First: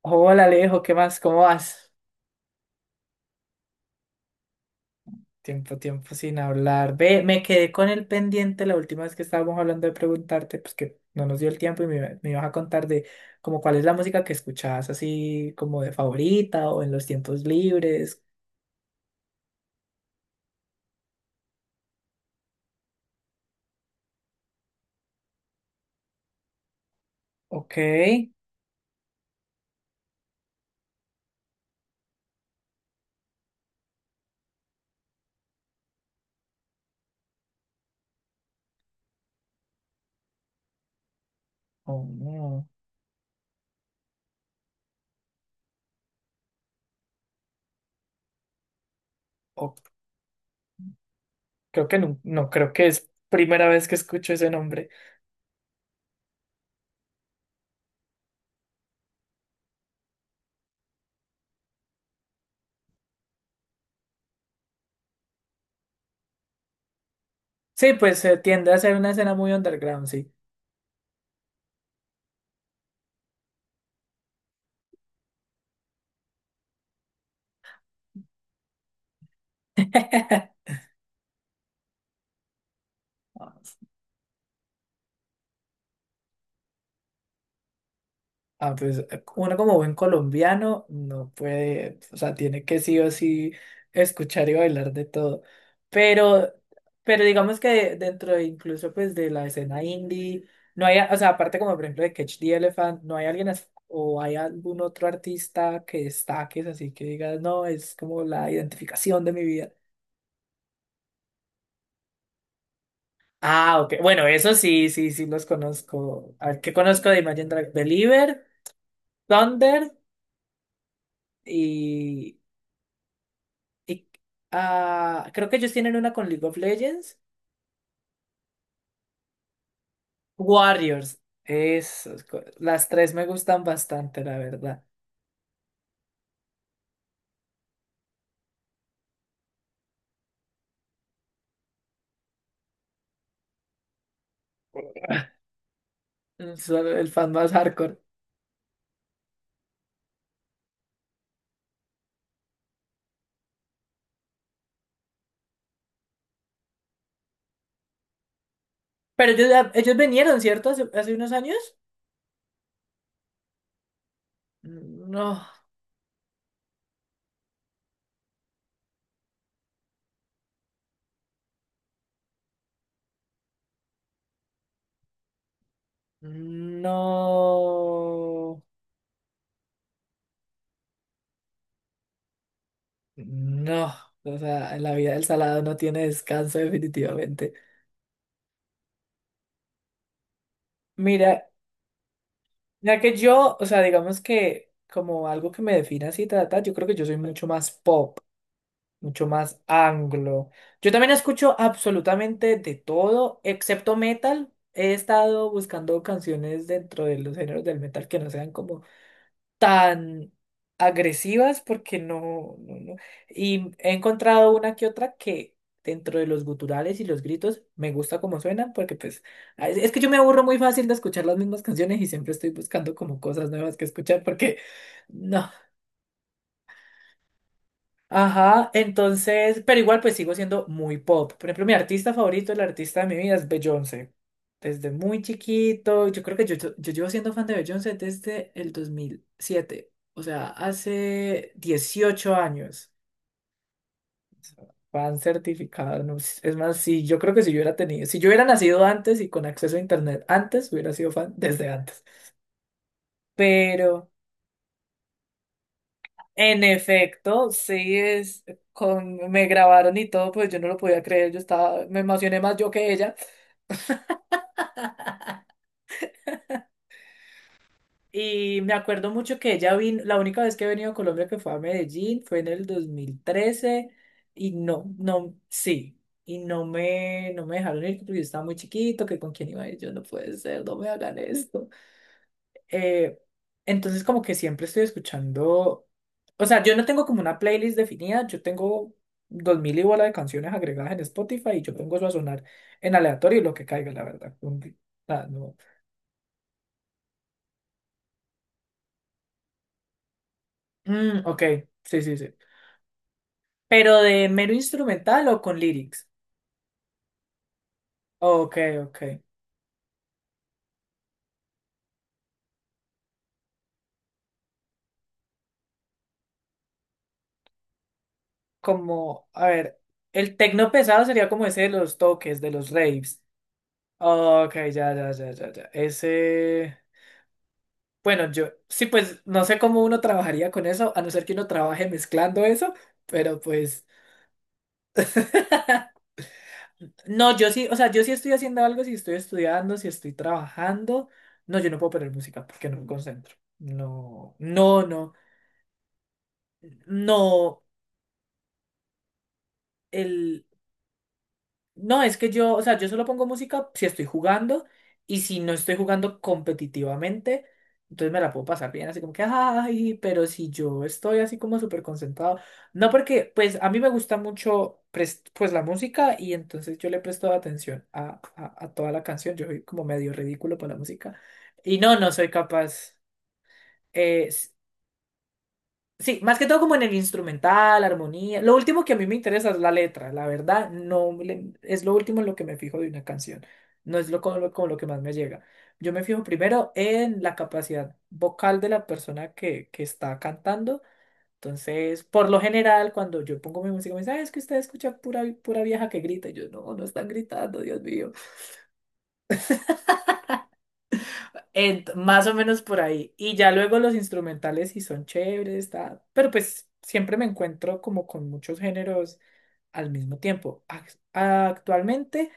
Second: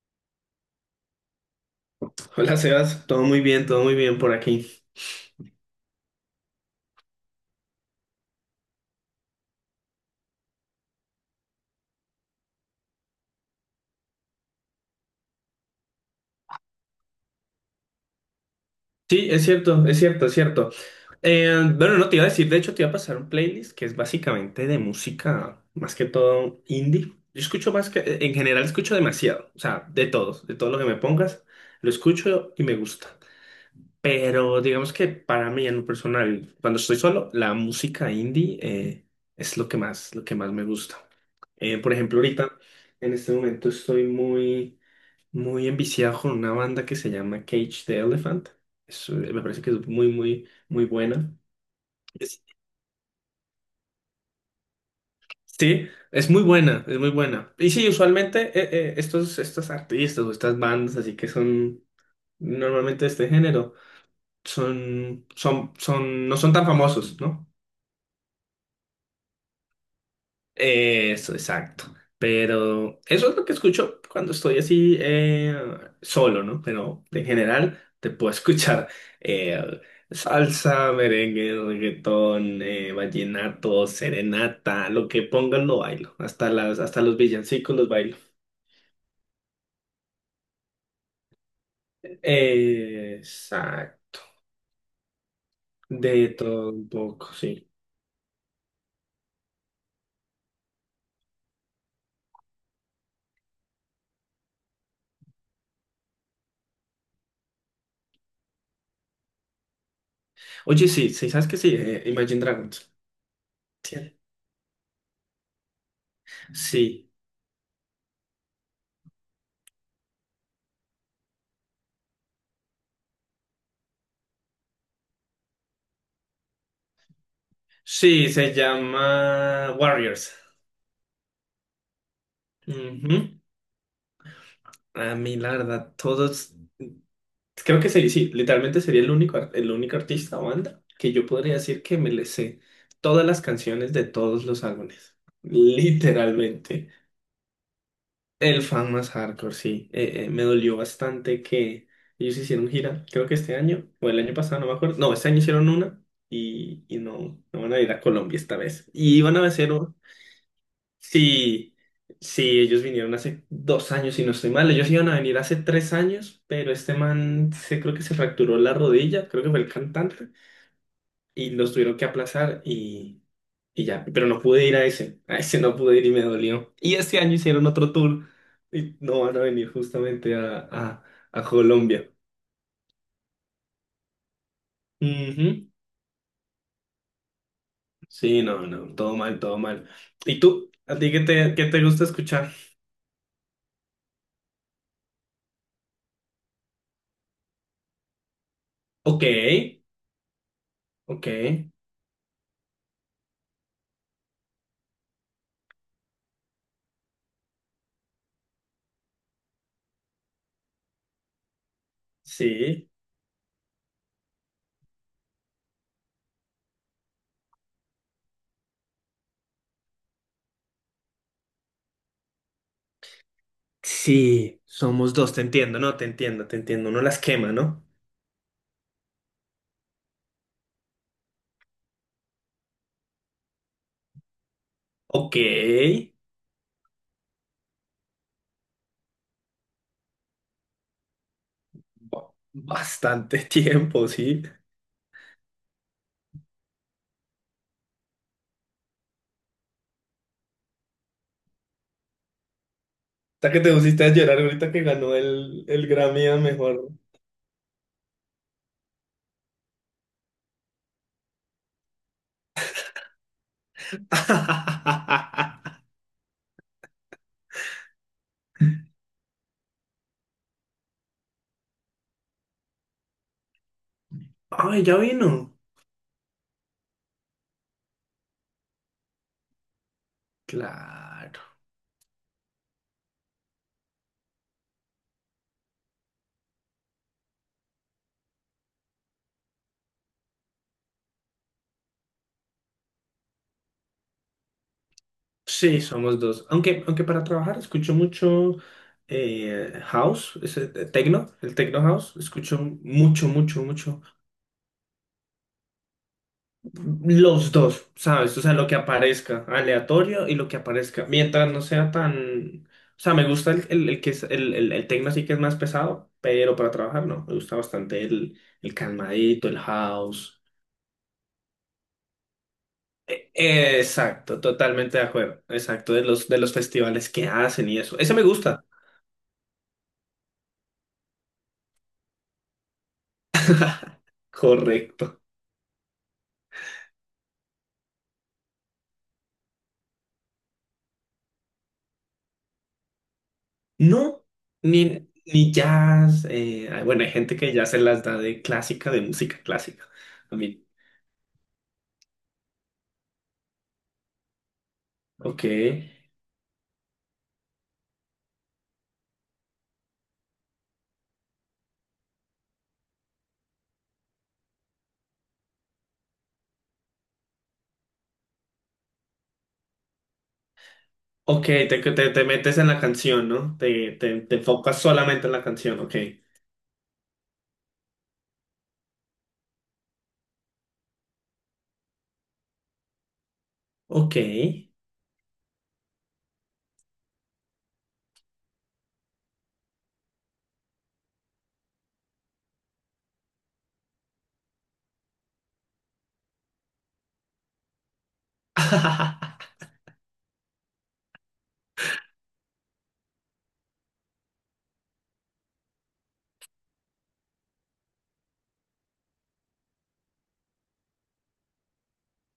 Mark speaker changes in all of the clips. Speaker 1: Hola Alejo, ¿qué más? ¿Cómo vas?
Speaker 2: Hola Sebas, todo muy bien por aquí.
Speaker 1: Tiempo, tiempo sin hablar. Ve, me quedé con el pendiente la última vez que estábamos hablando de preguntarte, pues que no nos dio el tiempo y me ibas a contar de como cuál es la música que escuchabas así como de favorita o en los tiempos libres.
Speaker 2: Sí, es cierto, es cierto, es cierto. Bueno, no te iba a decir, de hecho te iba a pasar un playlist que es básicamente de música, más que todo indie. Yo escucho
Speaker 1: Ok.
Speaker 2: en general escucho demasiado, o sea, de todo lo que me pongas, lo escucho y me gusta. Pero digamos que para mí en lo personal, cuando estoy solo, la música indie es lo que más me gusta. Por
Speaker 1: Oh,
Speaker 2: ejemplo, ahorita,
Speaker 1: no.
Speaker 2: en este momento estoy muy muy enviciado con una banda que se llama Cage the Elephant. Me parece que
Speaker 1: O-
Speaker 2: es muy, muy, muy buena.
Speaker 1: Creo que no,
Speaker 2: Es-
Speaker 1: no creo que es primera vez que escucho ese nombre.
Speaker 2: sí, es muy buena, es muy buena. Y sí, usualmente estos artistas o estas bandas así que son normalmente de este género, son, no son tan famosos, ¿no?
Speaker 1: Sí, pues tiende a ser una escena muy underground, sí.
Speaker 2: Eso, exacto. Pero eso es lo que escucho cuando estoy así solo, ¿no? Pero en general te puedo escuchar eh, salsa, merengue, reggaetón, vallenato, serenata, lo que pongan lo bailo. Hasta los villancicos los bailo.
Speaker 1: Ah, pues uno como buen colombiano no puede, o sea, tiene que sí o sí
Speaker 2: Exacto.
Speaker 1: escuchar y bailar de todo.
Speaker 2: De
Speaker 1: Pero,
Speaker 2: todo un
Speaker 1: pero
Speaker 2: poco,
Speaker 1: digamos
Speaker 2: sí.
Speaker 1: que dentro de incluso pues de la escena indie, no hay, o sea, aparte como por ejemplo de Catch the Elephant, no hay o hay algún otro artista que destaques así que digas, no, es como la identificación de mi vida.
Speaker 2: Oye, sí, sí, ¿sabes qué? Sí, Imagine Dragons.
Speaker 1: Ah, ok.
Speaker 2: Sí,
Speaker 1: Bueno, eso sí, sí, sí los conozco. A ver, ¿qué conozco
Speaker 2: sí,
Speaker 1: de Imagine Dragons? Believer, Thunder y creo que ellos tienen una con League of Legends.
Speaker 2: sí, se llama Warriors.
Speaker 1: Warriors. Esos, las tres me
Speaker 2: Ujú.
Speaker 1: gustan bastante, la verdad.
Speaker 2: A mí, la verdad, todos, creo que sí, sí, literalmente sería el único, el único artista o banda que yo podría decir que me le sé todas las canciones de todos los álbumes.
Speaker 1: Son
Speaker 2: Literalmente.
Speaker 1: el fan más hardcore.
Speaker 2: El fan más hardcore, sí. Me dolió bastante que ellos hicieron gira, creo que este año, o el año pasado, no me acuerdo. No, este año hicieron una y no, no van a ir a Colombia esta vez. Y
Speaker 1: Pero
Speaker 2: iban a hacer.
Speaker 1: ellos vinieron, ¿cierto? Hace unos años.
Speaker 2: Sí, sí, ellos vinieron hace 2 años, si no estoy mal. Ellos iban a venir
Speaker 1: No.
Speaker 2: hace 3 años, pero este man se creo que se fracturó la rodilla, creo que fue el cantante, y los tuvieron que aplazar y ya. Pero no pude ir a ese no pude ir y me dolió. Y este año hicieron otro tour
Speaker 1: No.
Speaker 2: y no van a venir justamente a Colombia.
Speaker 1: No. O sea, en la vida del salado
Speaker 2: Ujú.
Speaker 1: no tiene descanso definitivamente.
Speaker 2: Sí, no, no, todo mal, todo mal. ¿Y tú? ¿A ti
Speaker 1: Mira,
Speaker 2: qué te gusta escuchar?
Speaker 1: ya que yo, o sea, digamos que como algo que me define así, trata, yo creo que yo soy mucho más pop,
Speaker 2: Ok,
Speaker 1: mucho más anglo. Yo también
Speaker 2: ok,
Speaker 1: escucho absolutamente de todo, excepto metal. He estado buscando canciones dentro de los géneros del metal que no sean como tan agresivas porque no, no,
Speaker 2: sí.
Speaker 1: no. Y he encontrado una que otra que dentro de los guturales y los gritos me gusta como suenan porque pues es que yo me aburro muy fácil de escuchar las mismas canciones y siempre estoy buscando como cosas nuevas que escuchar porque
Speaker 2: Sí, somos dos, te
Speaker 1: no.
Speaker 2: entiendo, no, te entiendo, uno las quema, ¿no?
Speaker 1: Ajá, entonces, pero igual pues sigo siendo muy pop. Por ejemplo, mi artista favorito, el artista de mi vida es Beyoncé. Desde muy
Speaker 2: Ok,
Speaker 1: chiquito, yo creo que yo llevo siendo fan de Beyoncé desde el 2007, o sea, hace 18 años.
Speaker 2: bastante tiempo, sí.
Speaker 1: Fan certificado, no sé. Es más, si yo creo que si yo hubiera tenido, si yo hubiera nacido antes y con acceso a internet antes, hubiera sido fan desde antes.
Speaker 2: Hasta que te pusiste a
Speaker 1: Pero...
Speaker 2: llorar ahorita que ganó el Grammy a
Speaker 1: En
Speaker 2: mejor.
Speaker 1: efecto, sí es con me grabaron y todo, pues yo no lo podía creer, yo estaba, me emocioné más yo que ella. Y me acuerdo mucho que ella vino, la única vez que he venido a Colombia que fue a Medellín, fue en el 2013, y
Speaker 2: Ay,
Speaker 1: no,
Speaker 2: ya
Speaker 1: no,
Speaker 2: vino.
Speaker 1: sí, y no me dejaron ir porque yo estaba muy chiquito, que con quién iba a ir, yo no puede ser, no me hagan
Speaker 2: Claro.
Speaker 1: esto. Eh, entonces como que siempre estoy escuchando, o sea, yo no tengo como una playlist definida, yo tengo dos mil y bola de canciones agregadas en Spotify y yo pongo eso a sonar en aleatorio y lo que caiga, la verdad. No.
Speaker 2: Sí, somos dos. Aunque para trabajar escucho mucho house, ese,
Speaker 1: Mm,
Speaker 2: techno,
Speaker 1: ok,
Speaker 2: el techno
Speaker 1: sí,
Speaker 2: house,
Speaker 1: sí, sí.
Speaker 2: escucho mucho, mucho,
Speaker 1: Pero
Speaker 2: mucho.
Speaker 1: de mero instrumental o con lyrics.
Speaker 2: Los dos, ¿sabes? O sea,
Speaker 1: Ok,
Speaker 2: lo que
Speaker 1: ok.
Speaker 2: aparezca, aleatorio y lo que aparezca. Mientras no sea tan... O sea, me gusta el que es el techno sí que es más pesado, pero para trabajar no. Me gusta bastante el
Speaker 1: Como, a
Speaker 2: calmadito, el
Speaker 1: ver, el
Speaker 2: house.
Speaker 1: tecno pesado sería como ese de los toques, de los raves.
Speaker 2: Exacto,
Speaker 1: Ok, ya,
Speaker 2: totalmente de
Speaker 1: ya, ya,
Speaker 2: acuerdo.
Speaker 1: ya, ya.
Speaker 2: Exacto, de los
Speaker 1: Ese.
Speaker 2: festivales que hacen y eso. Ese me
Speaker 1: Bueno, yo
Speaker 2: gusta.
Speaker 1: sí, pues no sé cómo uno trabajaría con eso, a no ser que uno trabaje mezclando eso, pero pues...
Speaker 2: Correcto.
Speaker 1: No, yo sí, o sea, yo sí estoy haciendo algo, si estoy estudiando, si estoy trabajando. No, yo no puedo poner música porque no me concentro.
Speaker 2: No,
Speaker 1: No, no, no,
Speaker 2: ni jazz. Ay, bueno, hay gente que
Speaker 1: no.
Speaker 2: ya se las da de clásica, de música clásica. A
Speaker 1: El.
Speaker 2: mí.
Speaker 1: No, es que yo, o sea, yo solo pongo música si estoy jugando y si
Speaker 2: Ok.
Speaker 1: no estoy jugando competitivamente, entonces me la puedo pasar bien, así como que, ay, pero si yo estoy así como súper concentrado. No, porque pues a mí me gusta mucho pues la música y entonces yo le presto atención a toda la canción, yo soy como medio ridículo para la música
Speaker 2: Ok,
Speaker 1: y no, no
Speaker 2: te
Speaker 1: soy
Speaker 2: metes en la
Speaker 1: capaz.
Speaker 2: canción, ¿no?
Speaker 1: eh,
Speaker 2: Te enfocas solamente en la canción, ok.
Speaker 1: Sí, más que todo como en el instrumental, armonía. Lo último que a mí me interesa es la letra, la verdad, no le- es lo último en lo que me fijo de una canción. No es
Speaker 2: Ok.
Speaker 1: lo como, lo como lo que más me llega. Yo me fijo primero en la capacidad vocal de la persona que está cantando. Entonces, por lo general, cuando yo pongo mi música, me dicen, "Ay, es que usted escucha pura, pura vieja que grita". Y yo, no, no están gritando, Dios mío. Más o menos por ahí. Y ya luego los instrumentales sí son chéveres, pero pues siempre me encuentro como con muchos géneros al mismo tiempo. Actualmente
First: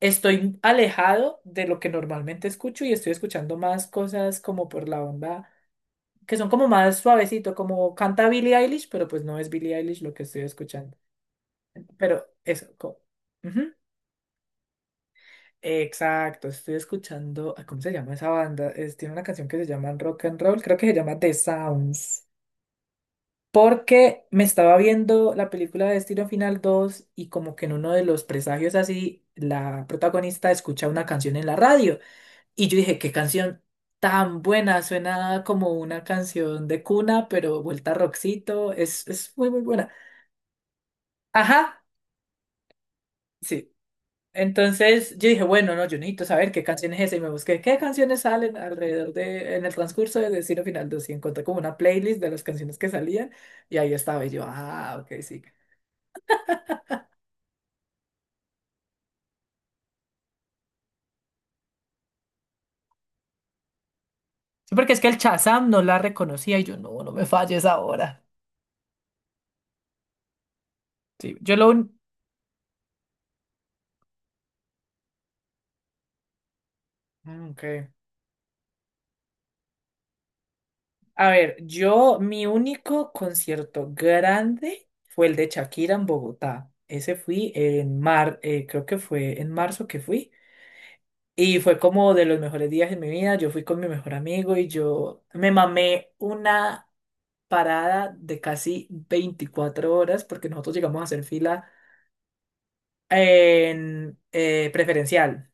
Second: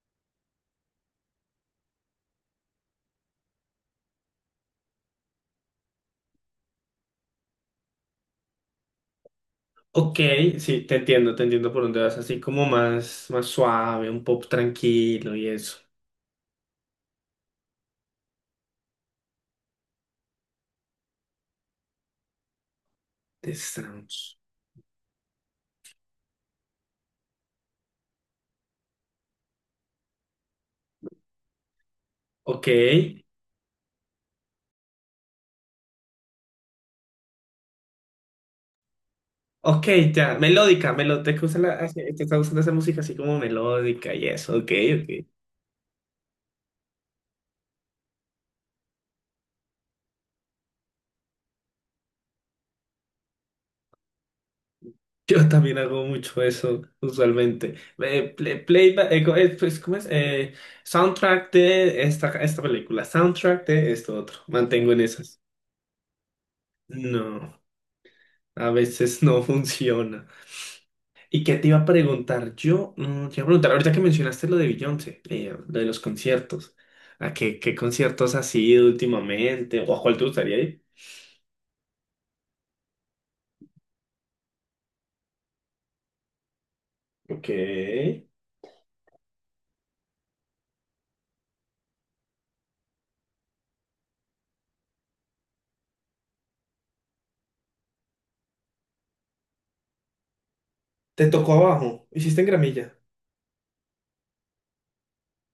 Speaker 1: estoy alejado de lo que normalmente escucho y estoy escuchando más cosas como por la onda, que son como más suavecito, como canta Billie Eilish, pero pues no es Billie Eilish lo
Speaker 2: Ok,
Speaker 1: que estoy
Speaker 2: sí,
Speaker 1: escuchando.
Speaker 2: te entiendo por dónde vas,
Speaker 1: Pero
Speaker 2: así
Speaker 1: eso,
Speaker 2: como
Speaker 1: como...
Speaker 2: más, más suave, un pop tranquilo y eso.
Speaker 1: Exacto, estoy escuchando, ¿cómo se llama esa banda? Tiene una canción que se llama Rock and Roll, creo que se llama The Sounds,
Speaker 2: The
Speaker 1: porque
Speaker 2: Strokes.
Speaker 1: me estaba viendo la película de Destino Final 2 y como que en uno de los presagios así, la protagonista escucha una canción en la radio y
Speaker 2: Ok,
Speaker 1: yo dije, qué canción tan buena, suena como una canción de cuna, pero vuelta a rockcito, es muy, muy
Speaker 2: ok,
Speaker 1: buena.
Speaker 2: ya, melódica, melódica, te usa la-
Speaker 1: Ajá.
Speaker 2: hace- te está gustando esa música así como
Speaker 1: Sí.
Speaker 2: melódica y eso, ok,
Speaker 1: Entonces
Speaker 2: ok.
Speaker 1: yo dije, bueno, no, yo necesito saber qué canción es esa y me busqué qué canciones salen alrededor de, en el transcurso de Destino Final 2 y encontré como una playlist de las canciones que salían y ahí estaba y yo, ah, ok, sí.
Speaker 2: Yo también hago mucho eso, usualmente. Play, play- co- pues, ¿cómo es? Soundtrack de esta, esta película, soundtrack de esto otro.
Speaker 1: Sí, porque
Speaker 2: Mantengo
Speaker 1: es
Speaker 2: en
Speaker 1: que el
Speaker 2: esas.
Speaker 1: Shazam no la reconocía y yo, no, no me
Speaker 2: No,
Speaker 1: falles ahora.
Speaker 2: a veces no funciona.
Speaker 1: Sí,
Speaker 2: ¿Y
Speaker 1: yo
Speaker 2: qué
Speaker 1: lo...
Speaker 2: te iba a
Speaker 1: un-.
Speaker 2: preguntar? Te iba a preguntar, ahorita que mencionaste lo de Beyoncé, lo de los conciertos. ¿A
Speaker 1: Mm,
Speaker 2: qué, qué
Speaker 1: ok.
Speaker 2: conciertos has ido últimamente? ¿O a cuál te gustaría ir?
Speaker 1: A ver, yo, mi único concierto grande fue el de Shakira en Bogotá. Ese
Speaker 2: Ok.
Speaker 1: fui en creo que fue en marzo que fui. Y fue como de los mejores días de mi vida. Yo fui con mi mejor amigo y yo me mamé una parada de casi 24 horas porque nosotros llegamos a hacer
Speaker 2: Te tocó
Speaker 1: fila
Speaker 2: abajo. Hiciste en gramilla.
Speaker 1: en preferencial.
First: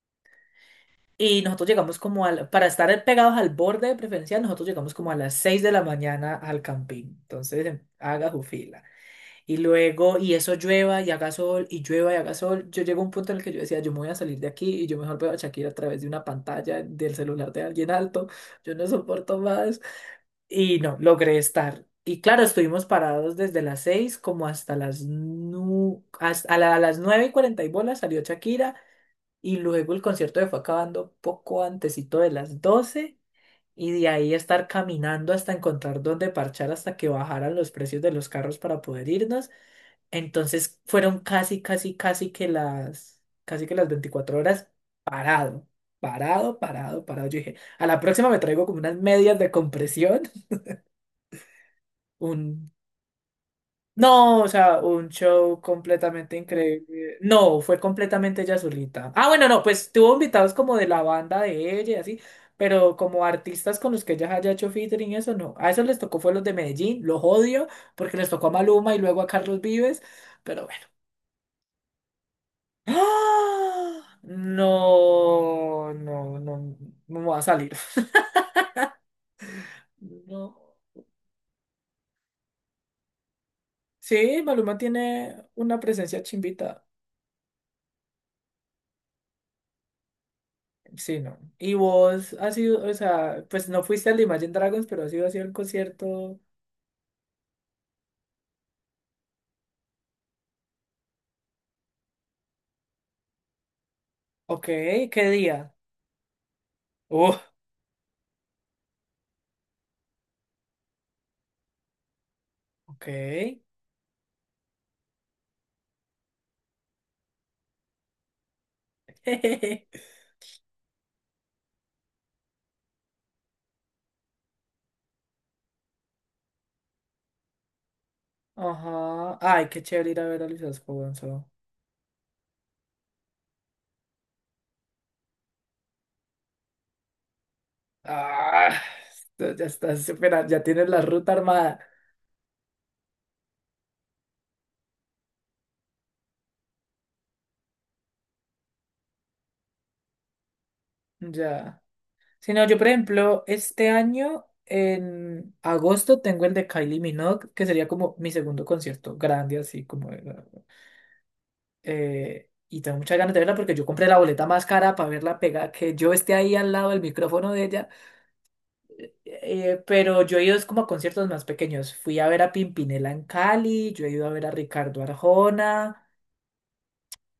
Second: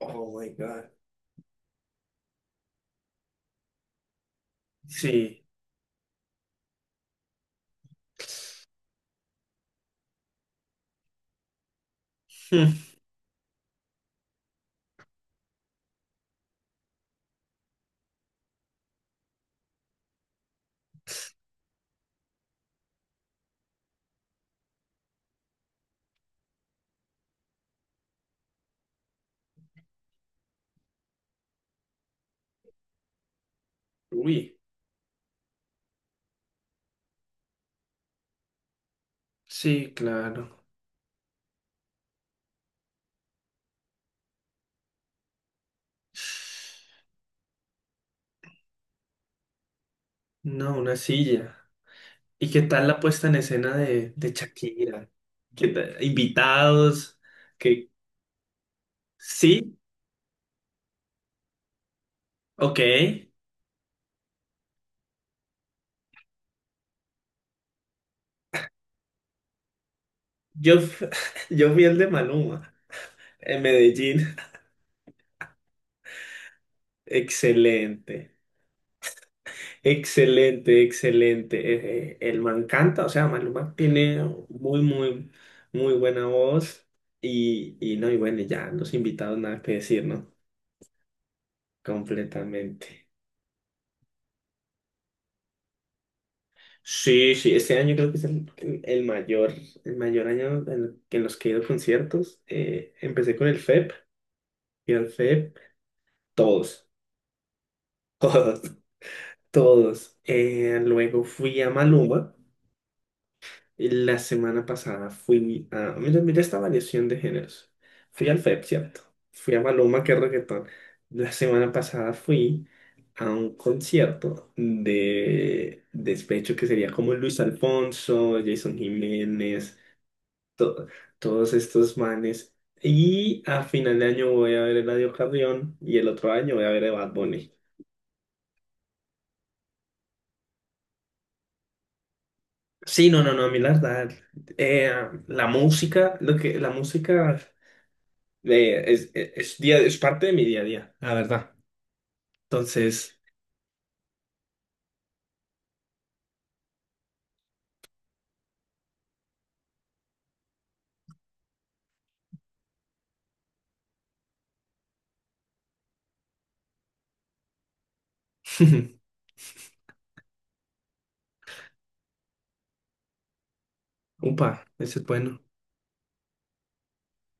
Speaker 2: Oh my God.
Speaker 1: Y nosotros llegamos como para estar pegados al borde de preferencial, nosotros llegamos como a las
Speaker 2: Sí.
Speaker 1: 6 de la mañana al camping. Entonces, haga su fila. Y luego, y eso llueva y haga sol, y llueva y haga sol. Yo llego a un punto en el que yo decía, yo me voy a salir de aquí y yo mejor veo a Shakira a través de una pantalla del celular de alguien alto. Yo no soporto más. Y no, logré estar. Y claro, estuvimos parados desde las 6 como hasta las, nu hasta a la- a las 9 y 40 y bolas salió Shakira. Y luego el concierto se fue acabando poco antesito de las 12. Y de ahí
Speaker 2: Uy.
Speaker 1: estar caminando hasta encontrar dónde parchar hasta que bajaran los precios de los carros para poder irnos.
Speaker 2: Sí, claro.
Speaker 1: Entonces fueron casi, casi, casi que casi que las 24 horas, parado, parado, parado, parado. Yo dije, a la próxima me traigo como unas medias de compresión,
Speaker 2: No, una silla. ¿Y qué
Speaker 1: un...
Speaker 2: tal la puesta en escena de
Speaker 1: No, o sea, un
Speaker 2: Shakira?
Speaker 1: show
Speaker 2: ¿Qué tal?
Speaker 1: completamente increíble.
Speaker 2: Invitados,
Speaker 1: No, fue
Speaker 2: que
Speaker 1: completamente ella solita. Ah, bueno, no,
Speaker 2: sí,
Speaker 1: pues tuvo invitados como de la banda de ella y así,
Speaker 2: ok.
Speaker 1: pero como artistas con los que ella haya hecho featuring, y eso no. A eso les tocó fue los de Medellín, los odio, porque les tocó a Maluma y luego a Carlos Vives, pero
Speaker 2: Yo,
Speaker 1: bueno.
Speaker 2: yo fui el de Maluma en
Speaker 1: ¡Ah!
Speaker 2: Medellín.
Speaker 1: No, no, no, no me va a salir.
Speaker 2: Excelente,
Speaker 1: No.
Speaker 2: excelente, excelente. El man canta, o sea, Maluma tiene
Speaker 1: Sí, Maluma
Speaker 2: muy, muy,
Speaker 1: tiene una
Speaker 2: muy
Speaker 1: presencia
Speaker 2: buena voz.
Speaker 1: chimbita.
Speaker 2: Y no, Y bueno, ya los invitados nada que decir, ¿no?
Speaker 1: Sí, no. Y vos has sido, o
Speaker 2: Completamente.
Speaker 1: sea, pues no fuiste al de Imagine Dragons, pero has ido así al concierto.
Speaker 2: Sí, sí, este año creo que es el mayor año en, en los que he ido a conciertos. Empecé con el FEP,
Speaker 1: Ok,
Speaker 2: fui al
Speaker 1: ¿qué
Speaker 2: FEP,
Speaker 1: día?
Speaker 2: todos,
Speaker 1: Uh,
Speaker 2: todos, todos. Luego fui a Maluma,
Speaker 1: ok.
Speaker 2: y la semana pasada fui a, mira, mira esta variación de géneros. Fui al FEP, ¿cierto? Fui a Maluma, que es reggaetón. La semana pasada fui a un concierto de despecho que sería como Luis Alfonso, Jason
Speaker 1: Ajá. Ay,
Speaker 2: Jiménez.
Speaker 1: qué chévere ir a ver a Luis
Speaker 2: to-
Speaker 1: Vasco Gonzo.
Speaker 2: Todos estos manes. Y a final de año voy a ver el Eladio Carrión y el otro año voy a ver a Bad Bunny.
Speaker 1: Ah, ya tienes la ruta armada.
Speaker 2: Sí, no, no, no, a mí la verdad, eh, la música es día, es parte de mi día a día, la verdad.
Speaker 1: Ya. Si no, yo por
Speaker 2: Entonces,
Speaker 1: ejemplo, este año en agosto tengo el de Kylie Minogue, que sería como mi segundo concierto grande, así como... y tengo muchas ganas de verla porque yo compré la boleta más cara para verla pegada, que yo esté ahí al lado del micrófono de ella. Pero yo he ido es como a conciertos más pequeños. Fui a ver a Pimpinela en Cali, yo he ido a ver a
Speaker 2: upa, ese
Speaker 1: Ricardo
Speaker 2: es bueno.
Speaker 1: Arjona.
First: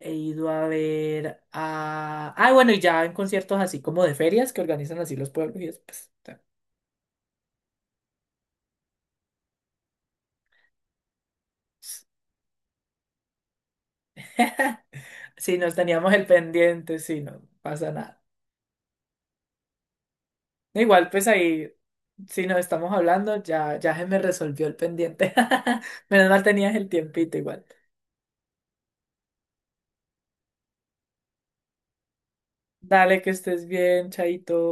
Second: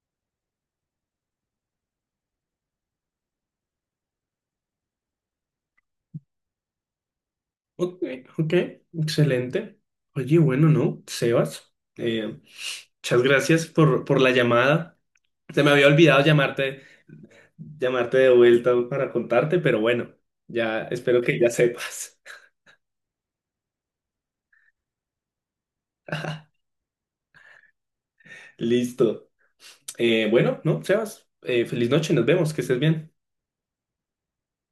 Speaker 1: He ido a ver a... Ah, bueno, y ya en conciertos así como de ferias que organizan así los pueblos y después...
Speaker 2: Ok, ok, excelente. Oye, bueno, ¿no? Sebas, muchas gracias por la llamada.
Speaker 1: Si
Speaker 2: Se me
Speaker 1: nos
Speaker 2: había
Speaker 1: teníamos
Speaker 2: olvidado
Speaker 1: el pendiente, sí, no pasa
Speaker 2: llamarte
Speaker 1: nada.
Speaker 2: de vuelta para contarte, pero bueno,
Speaker 1: No,
Speaker 2: ya
Speaker 1: igual,
Speaker 2: espero
Speaker 1: pues
Speaker 2: que ya
Speaker 1: ahí,
Speaker 2: sepas.
Speaker 1: si nos estamos hablando, ya, ya se me resolvió el pendiente. Menos mal tenías el tiempito igual.
Speaker 2: Listo. Bueno, no, Sebas, feliz noche, nos vemos, que estés bien.
Speaker 1: Dale, que estés bien, chaito.